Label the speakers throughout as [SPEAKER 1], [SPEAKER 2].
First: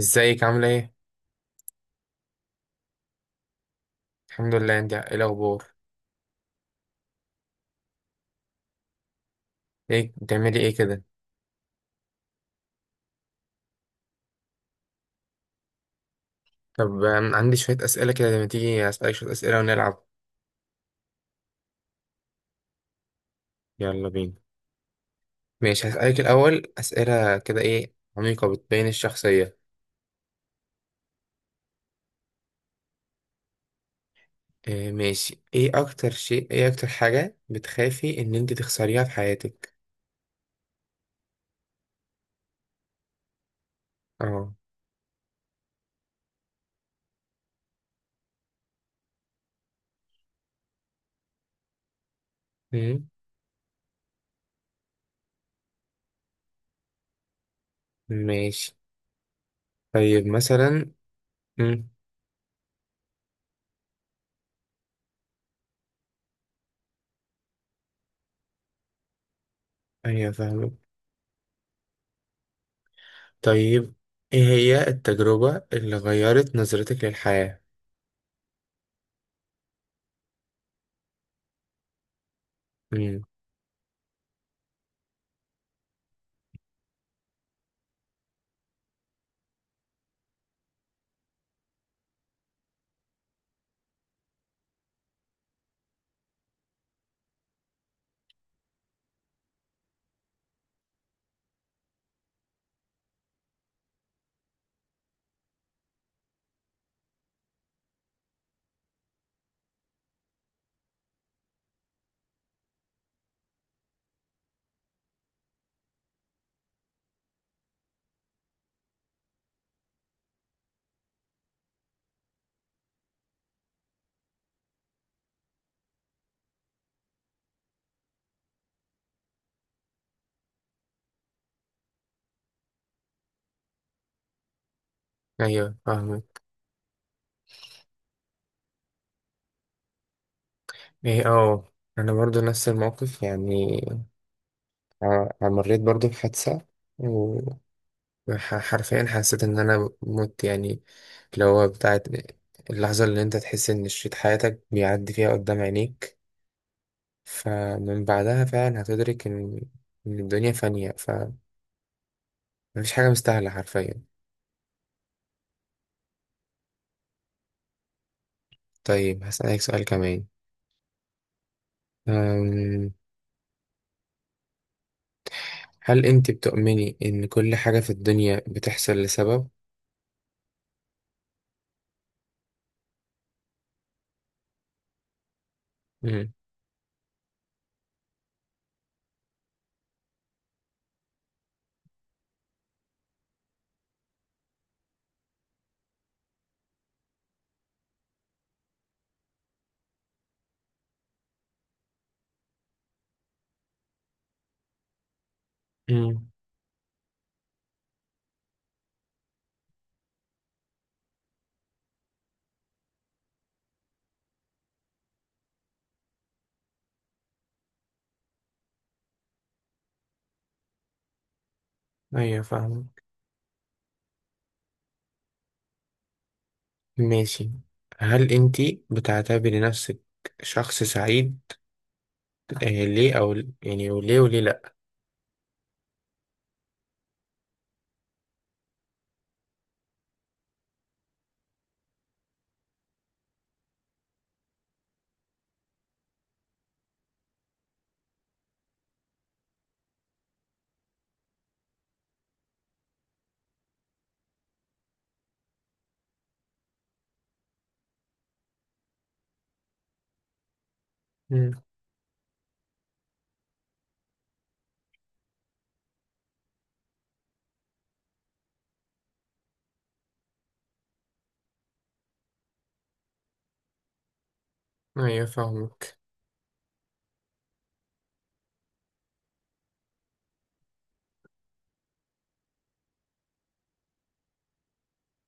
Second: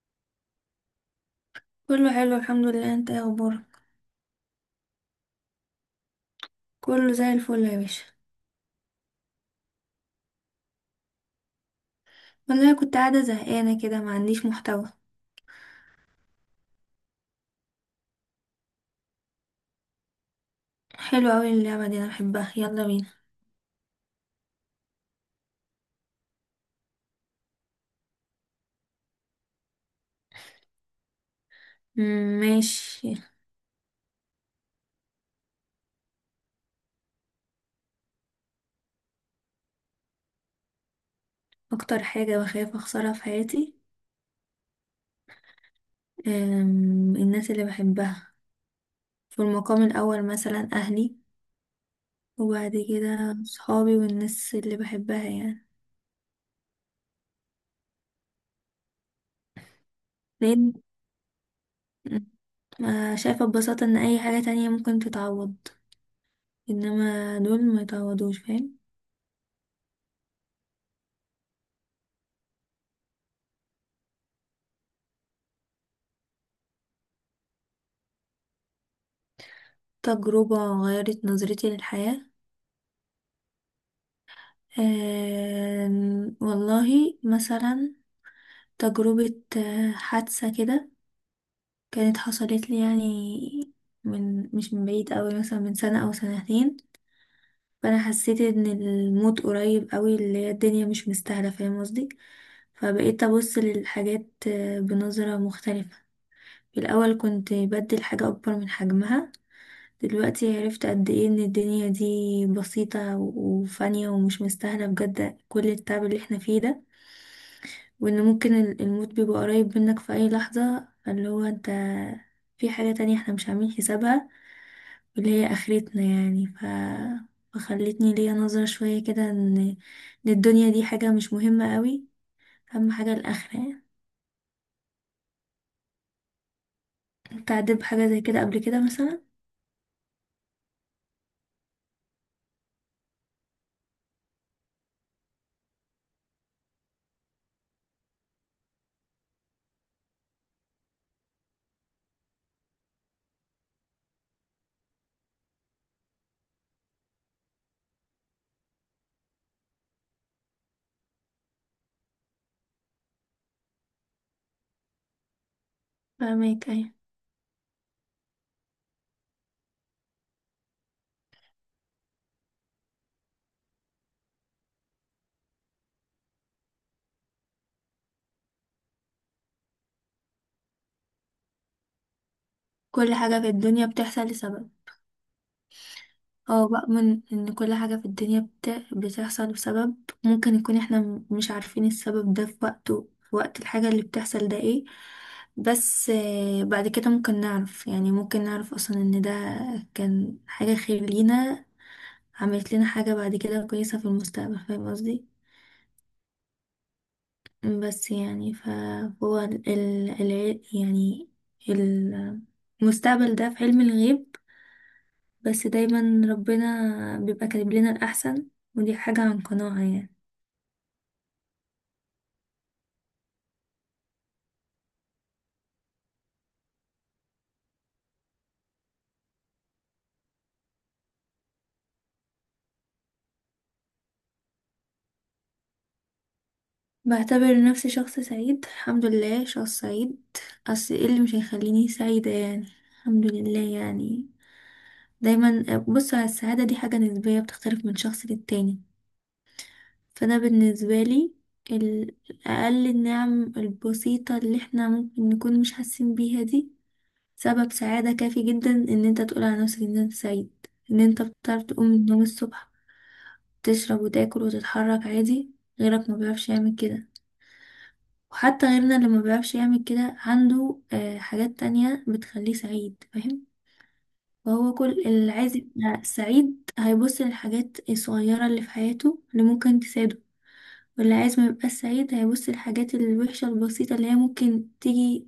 [SPEAKER 1] ازيك عاملة ايه؟
[SPEAKER 2] كله حلو، الحمد لله. انت ايه اخبارك؟
[SPEAKER 1] الحمد لله، انت ايه الأخبار؟
[SPEAKER 2] كله زي الفل يا باشا.
[SPEAKER 1] ايه بتعملي ايه كده؟
[SPEAKER 2] والله كنت قاعده زهقانه كده، ما عنديش محتوى.
[SPEAKER 1] طب عندي شوية أسئلة كده لما تيجي أسألك شوية أسئلة ونلعب.
[SPEAKER 2] حلو قوي اللعبه دي، انا بحبها. يلا بينا.
[SPEAKER 1] يلا بينا. ماشي، هسألك الأول أسئلة كده ايه عميقة بتبين الشخصية.
[SPEAKER 2] مم، ماشي.
[SPEAKER 1] إيه ماشي، ايه أكتر حاجة بتخافي إن انت تخسريها في حياتك؟
[SPEAKER 2] اكتر حاجه بخاف اخسرها في حياتي،
[SPEAKER 1] اه.
[SPEAKER 2] الناس اللي بحبها في المقام الاول، مثلا اهلي، وبعد
[SPEAKER 1] مم،
[SPEAKER 2] كده صحابي والناس اللي بحبها يعني.
[SPEAKER 1] ماشي. طيب
[SPEAKER 2] لان
[SPEAKER 1] مثلا. مم.
[SPEAKER 2] ما شايفه ببساطه ان اي حاجه تانية ممكن تتعوض، انما دول ما يتعوضوش، فاهم؟
[SPEAKER 1] أيوة فاهمك. طيب، ايه هي التجربة اللي غيرت نظرتك للحياة؟
[SPEAKER 2] تجربة غيرت نظرتي للحياة.
[SPEAKER 1] مم.
[SPEAKER 2] والله مثلا تجربة، حادثة كده كانت حصلت لي يعني من مش من بعيد قوي، مثلا من سنة أو سنتين. فأنا حسيت إن الموت قريب قوي، اللي هي الدنيا مش مستاهلة، فاهم قصدي؟ فبقيت أبص للحاجات بنظرة مختلفة. في الأول كنت بدي الحاجة أكبر من حجمها، دلوقتي عرفت قد إيه إن الدنيا دي بسيطة وفانية ومش مستاهلة بجد كل التعب اللي احنا فيه ده. وان ممكن الموت بيبقى قريب منك في اي لحظة، اللي هو انت في حاجة تانية احنا مش عاملين حسابها، واللي هي اخرتنا يعني فخلتني ليا نظرة شوية كده ان الدنيا دي حاجة مش مهمة قوي، اهم حاجة الاخرة يعني.
[SPEAKER 1] أيوة فاهمك.
[SPEAKER 2] انت عديت بحاجة زي كده قبل كده مثلا؟
[SPEAKER 1] ايه، اه، انا برضو نفس الموقف يعني. مريت برضو بحادثة، وحرفيا حسيت ان انا مت يعني. اللي هو بتاعت اللحظة اللي انت تحس ان شريط حياتك بيعدي فيها قدام عينيك. فمن بعدها فعلا هتدرك إن الدنيا فانية، فمفيش حاجة مستاهلة حرفيا.
[SPEAKER 2] فاهمك، ايه.
[SPEAKER 1] طيب، هسألك سؤال كمان. أم، هل انت بتؤمني ان كل حاجة في الدنيا بتحصل لسبب؟
[SPEAKER 2] كل حاجة في الدنيا بتحصل لسبب.
[SPEAKER 1] مم.
[SPEAKER 2] اه بقى، من ان كل حاجة في الدنيا بتحصل بسبب، ممكن يكون احنا مش عارفين السبب ده في وقته، في وقت الحاجة اللي بتحصل ده ايه، بس بعد كده ممكن نعرف يعني، ممكن نعرف اصلا ان ده كان حاجة خير لينا، عملت لنا حاجة بعد كده كويسة في المستقبل، فاهم قصدي؟
[SPEAKER 1] مم.
[SPEAKER 2] بس يعني فهو يعني المستقبل ده في علم الغيب، بس دايما ربنا بيبقى كاتب لنا الأحسن، ودي حاجة عن قناعة يعني.
[SPEAKER 1] ايوه فاهم. ماشي، هل انتي بتعتبري نفسك شخص سعيد، آه ليه او يعني، وليه لا؟
[SPEAKER 2] بعتبر نفسي شخص سعيد، الحمد لله، شخص سعيد. أصل ايه اللي مش هيخليني سعيدة يعني؟ الحمد لله يعني. دايما بص، على السعادة دي حاجة نسبية بتختلف من شخص للتاني. فأنا بالنسبة لي، ال- أقل النعم البسيطة اللي احنا ممكن نكون مش حاسين بيها دي سبب سعادة كافي جدا ان انت تقول على نفسك ان انت سعيد. ان انت
[SPEAKER 1] مم.
[SPEAKER 2] بتعرف تقوم من النوم الصبح، تشرب وتاكل وتتحرك عادي، غيرك ما بيعرفش يعمل كده. وحتى غيرنا اللي ما بيعرفش يعمل كده عنده حاجات تانية بتخليه سعيد، فاهم؟ فهو كل
[SPEAKER 1] ايوه
[SPEAKER 2] اللي عايز
[SPEAKER 1] فاهمك.
[SPEAKER 2] يبقى سعيد هيبص للحاجات الصغيرة اللي في حياته اللي ممكن تساعده. واللي عايز ما يبقاش سعيد هيبص للحاجات الوحشة البسيطة اللي هي ممكن تيجي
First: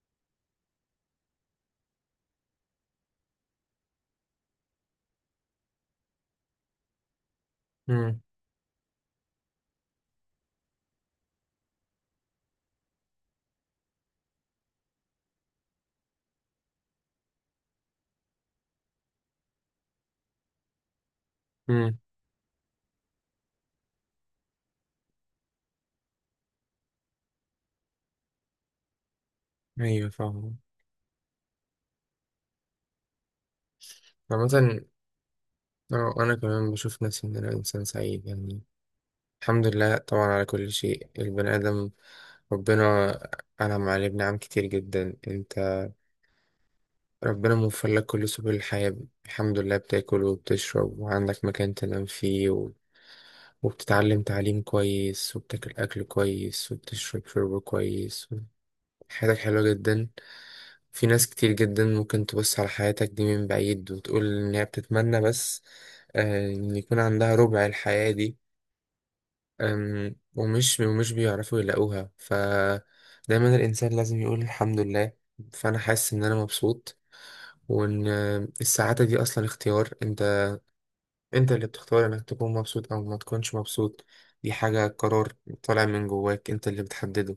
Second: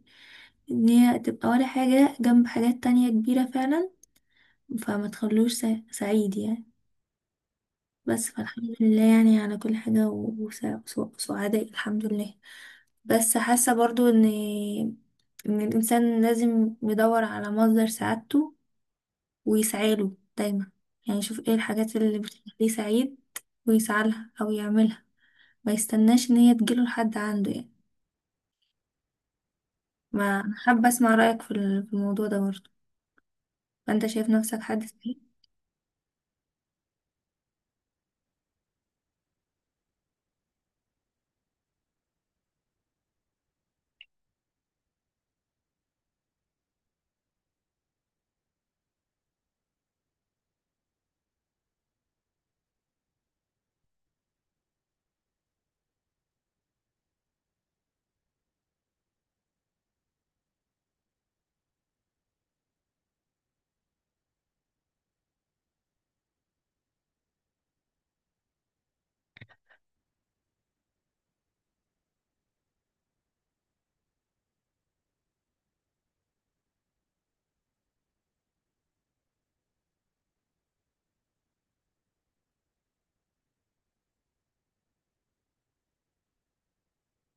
[SPEAKER 2] ان هي تبقى ولا حاجة جنب حاجات تانية كبيرة فعلا، فما تخلوش سعيد يعني.
[SPEAKER 1] مم.
[SPEAKER 2] بس فالحمد لله يعني على كل حاجة، وسعداء الحمد لله. بس حاسة برضو ان الانسان لازم يدور على مصدر سعادته ويسعاله دايما، يعني يشوف ايه الحاجات
[SPEAKER 1] مم.
[SPEAKER 2] اللي بتخليه سعيد ويسعالها او يعملها، ما يستناش ان هي تجيله لحد عنده يعني.
[SPEAKER 1] ايوه
[SPEAKER 2] ما
[SPEAKER 1] فاهمك.
[SPEAKER 2] أنا حابة اسمع رأيك في الموضوع ده برضو، فانت شايف نفسك
[SPEAKER 1] عامة،
[SPEAKER 2] حد سعيد؟
[SPEAKER 1] اه انا كمان بشوف نفسي ان انا انسان سعيد يعني، الحمد لله طبعا على كل شيء. البني ادم ربنا انعم عليه بنعم كتير جدا. انت ربنا موفر لك كل سبل الحياة الحمد لله، بتاكل وبتشرب وعندك مكان تنام فيه، وبتتعلم تعليم كويس وبتاكل أكل كويس وبتشرب شرب كويس. حياتك حلوة جدا. في ناس كتير جدا ممكن تبص على حياتك دي من بعيد وتقول إن هي بتتمنى بس إن يكون عندها ربع الحياة دي. ومش بيعرفوا يلاقوها، فدايما الإنسان لازم يقول الحمد لله. فأنا حاسس إن أنا مبسوط، وإن السعادة دي أصلا اختيار. انت اللي بتختار انك تكون مبسوط او ما تكونش مبسوط. دي حاجة قرار طالع من جواك، انت اللي بتحدده.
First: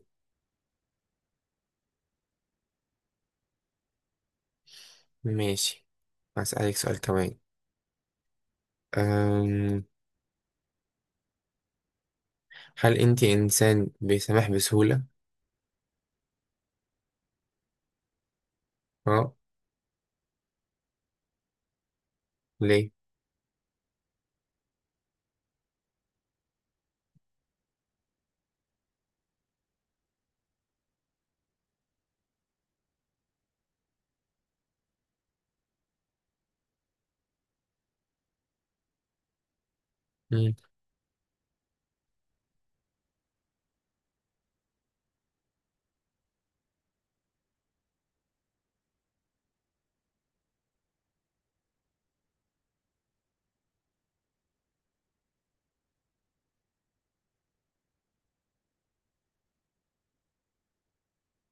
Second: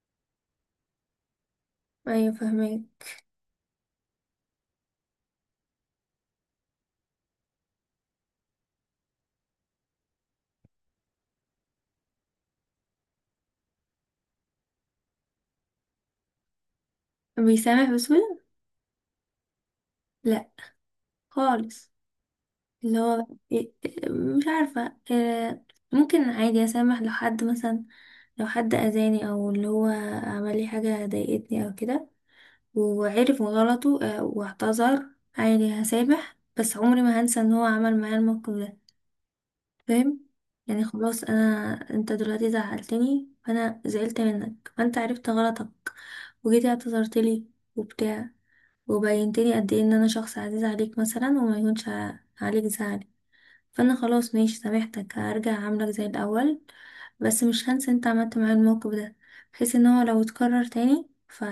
[SPEAKER 2] ايوه، فاهمك.
[SPEAKER 1] ماشي، هسألك سؤال كمان. أم... هل انت انسان بيسامح بسهولة؟
[SPEAKER 2] بيسامح بسهولة؟
[SPEAKER 1] اه
[SPEAKER 2] لا، خالص.
[SPEAKER 1] ليه؟
[SPEAKER 2] اللي هو إيه- مش عارفة، ممكن عادي أسامح لو حد مثلا، لو حد أذاني أو اللي هو عمل لي حاجة ضايقتني أو كده، وعرف غلطه واعتذر، عادي هسامح، بس عمري ما هنسى إن هو عمل معايا الموقف ده، فاهم؟
[SPEAKER 1] مم.
[SPEAKER 2] يعني خلاص أنا، أنت دلوقتي زعلتني فأنا زعلت منك، فأنت عرفت غلطك وجيتي اعتذرت لي وبتاع، وبينتلي قد إيه إن أنا شخص عزيز عليك مثلا وما يكونش عليك زعل، فانا خلاص ماشي سامحتك، هرجع اعاملك زي الاول، بس مش هنسى انت عملت معايا الموقف ده، بحيث ان هو لو اتكرر تاني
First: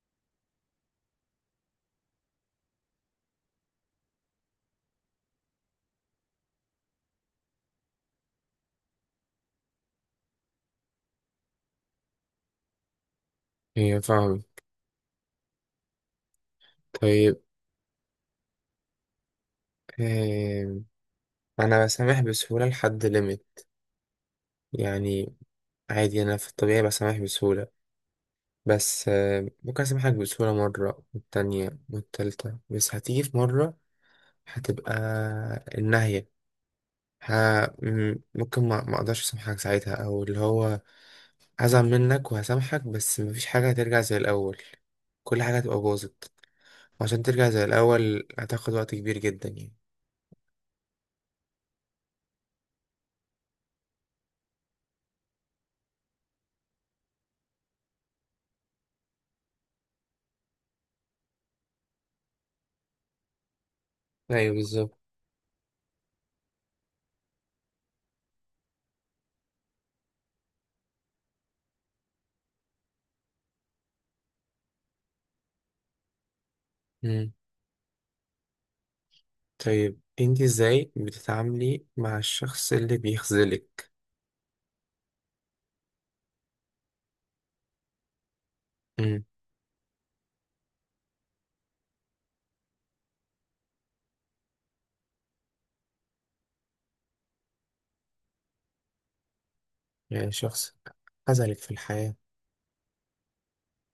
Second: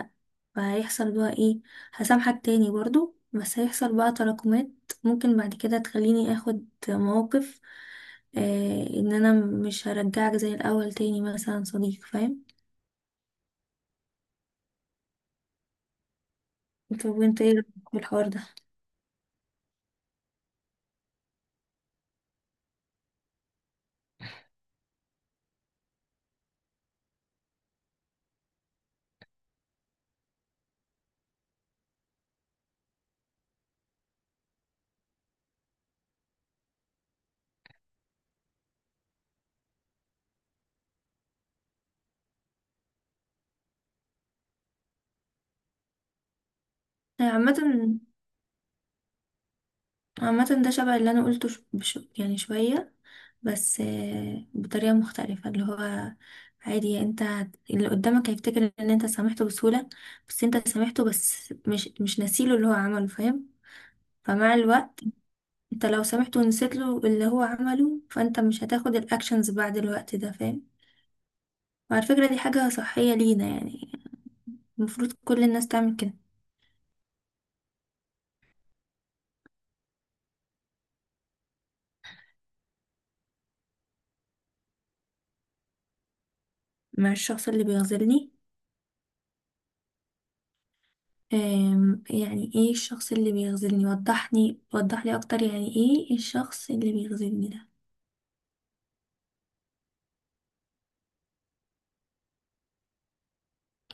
[SPEAKER 2] فهيحصل بقى ايه؟ هسامحك تاني برضو، بس هيحصل بقى تراكمات ممكن بعد كده تخليني اخد مواقف، ان انا مش هرجعك زي الاول تاني مثلا صديق، فاهم؟
[SPEAKER 1] هي فاهم.
[SPEAKER 2] طب
[SPEAKER 1] طيب،
[SPEAKER 2] وانت ايه رأيك في الحوار ده؟
[SPEAKER 1] أم... انا بسامح بسهولة لحد ليميت يعني. عادي انا في الطبيعي بسامح بسهولة، بس ممكن اسامحك بسهولة مرة والتانية والتالتة، بس هتيجي في مرة هتبقى النهاية. ها، ممكن ما اقدرش اسامحك ساعتها، او اللي هو هزعل منك وهسامحك بس مفيش حاجه هترجع زي الاول. كل حاجه هتبقى باظت، وعشان ترجع
[SPEAKER 2] عامة،
[SPEAKER 1] زي الاول هتاخد وقت كبير جدا يعني.
[SPEAKER 2] ده شبه اللي انا قلته، يعني شوية، بس بطريقة مختلفة، اللي هو عادي انت، اللي قدامك هيفتكر ان انت سامحته بسهولة، بس انت سامحته، بس مش ناسيله اللي هو عمله، فاهم؟
[SPEAKER 1] ايوه
[SPEAKER 2] فمع
[SPEAKER 1] بالظبط.
[SPEAKER 2] الوقت انت لو سامحته ونسيت له اللي هو عمله، فانت مش هتاخد الاكشنز بعد الوقت ده، فاهم؟ وعلى فكرة دي حاجة صحية لينا يعني، المفروض كل الناس تعمل كده.
[SPEAKER 1] مم. طيب، انت ازاي بتتعاملي مع الشخص اللي بيخذلك؟
[SPEAKER 2] مع الشخص اللي بيغزلني؟
[SPEAKER 1] مم.
[SPEAKER 2] يعني ايه الشخص اللي بيخذلني؟ وضحني، وضحلي اكتر، يعني ايه الشخص اللي بيخذلني ده؟
[SPEAKER 1] يعني شخص خذلك في الحياه.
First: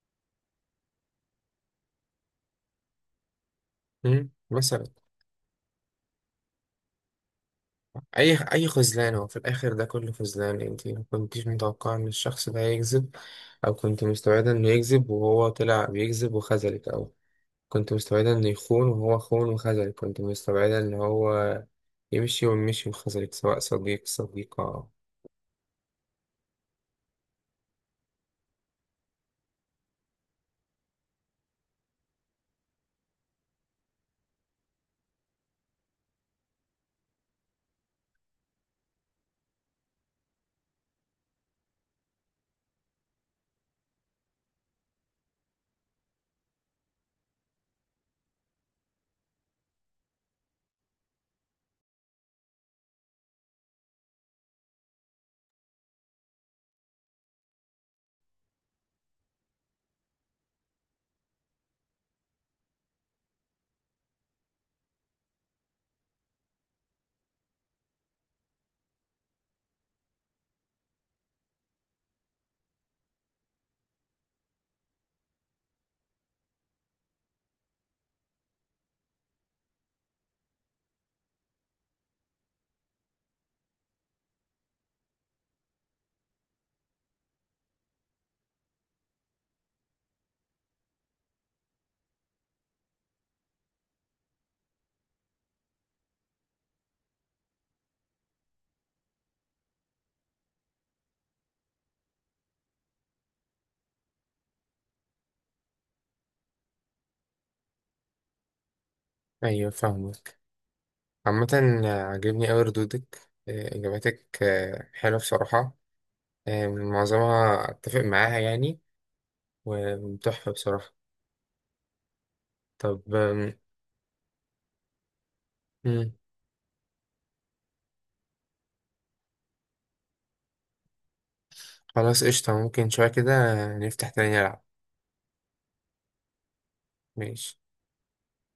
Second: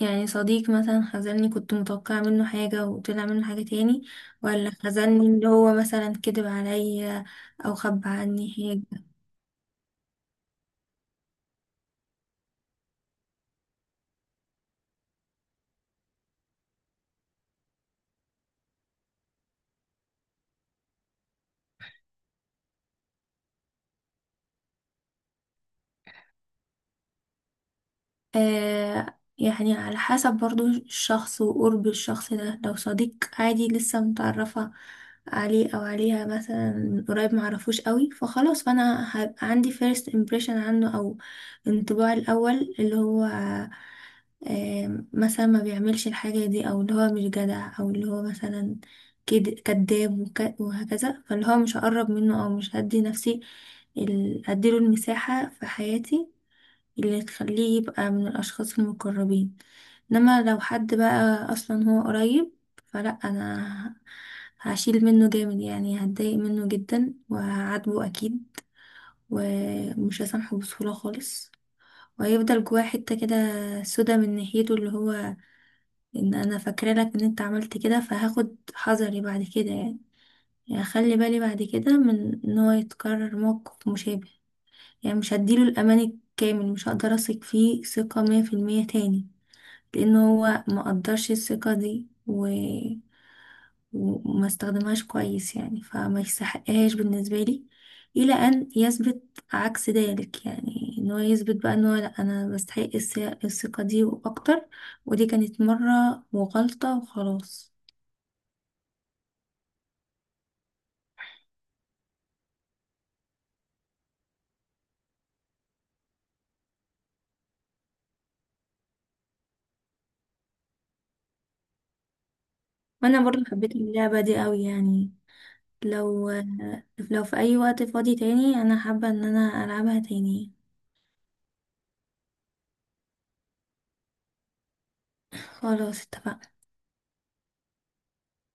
[SPEAKER 2] يعني صديق مثلا خذلني، كنت متوقعة منه حاجة وطلع منه حاجة تاني،
[SPEAKER 1] مم.
[SPEAKER 2] ولا
[SPEAKER 1] مثلا
[SPEAKER 2] خذلني اللي هو مثلا كذب عليا او خبى
[SPEAKER 1] اي
[SPEAKER 2] عني.
[SPEAKER 1] اي خذلان هو في الاخر ده كله خذلان، انت ما كنتيش متوقعه ان الشخص ده هيكذب، او كنت مستعده انه يكذب وهو طلع بيكذب وخذلك، او كنت مستعده انه يخون وهو خون وخذلك، كنت مستعده ان هو يمشي ومشي وخذلك، سواء صديق صديقة.
[SPEAKER 2] يعني على حسب برضو الشخص وقرب الشخص ده، لو صديق عادي لسه متعرفة عليه أو عليها مثلا من قريب، معرفوش قوي، فخلاص فأنا هبقى عندي first impression عنه أو انطباع الأول، اللي هو مثلا ما بيعملش الحاجة دي أو اللي هو مش جدع أو اللي هو مثلا كداب وهكذا، فاللي هو مش هقرب منه أو مش هدي نفسي، أديله المساحة في حياتي اللي تخليه يبقى من الأشخاص المقربين. إنما لو حد بقى أصلا هو قريب، فلا أنا هشيل منه جامد يعني، هتضايق منه جدا وهعاتبه أكيد، ومش هسامحه بسهولة خالص، وهيفضل جواه حتة كده سودا من ناحيته، اللي هو إن أنا فاكرة لك إن أنت عملت كده، فهاخد حذري بعد كده يعني، يعني أخلي بالي بعد كده من إن هو يتكرر موقف مشابه، يعني مش هديله الأمان الكامل، مش هقدر أثق فيه ثقة 100% تاني، لان هو ما قدرش الثقة دي وما استخدمهاش كويس يعني، فما يستحقهاش بالنسبة لي الى ان يثبت عكس ذلك، يعني ان هو يثبت بقى ان هو، لا انا بستحق الثقة دي واكتر، ودي كانت مرة وغلطة وخلاص.
[SPEAKER 1] ايوه فاهمك. عامة، عجبني اوي ردودك، اجاباتك حلوة بصراحة، معظمها اتفق معاها يعني، وتحفة بصراحة. طب
[SPEAKER 2] وانا برضو حبيت اللعبة دي قوي يعني،
[SPEAKER 1] آم،
[SPEAKER 2] لو لو في اي وقت فاضي تاني انا حابة ان انا العبها تاني.
[SPEAKER 1] خلاص قشطة، ممكن شوية كده نفتح تاني نلعب.
[SPEAKER 2] خلاص اتفقنا.
[SPEAKER 1] ماشي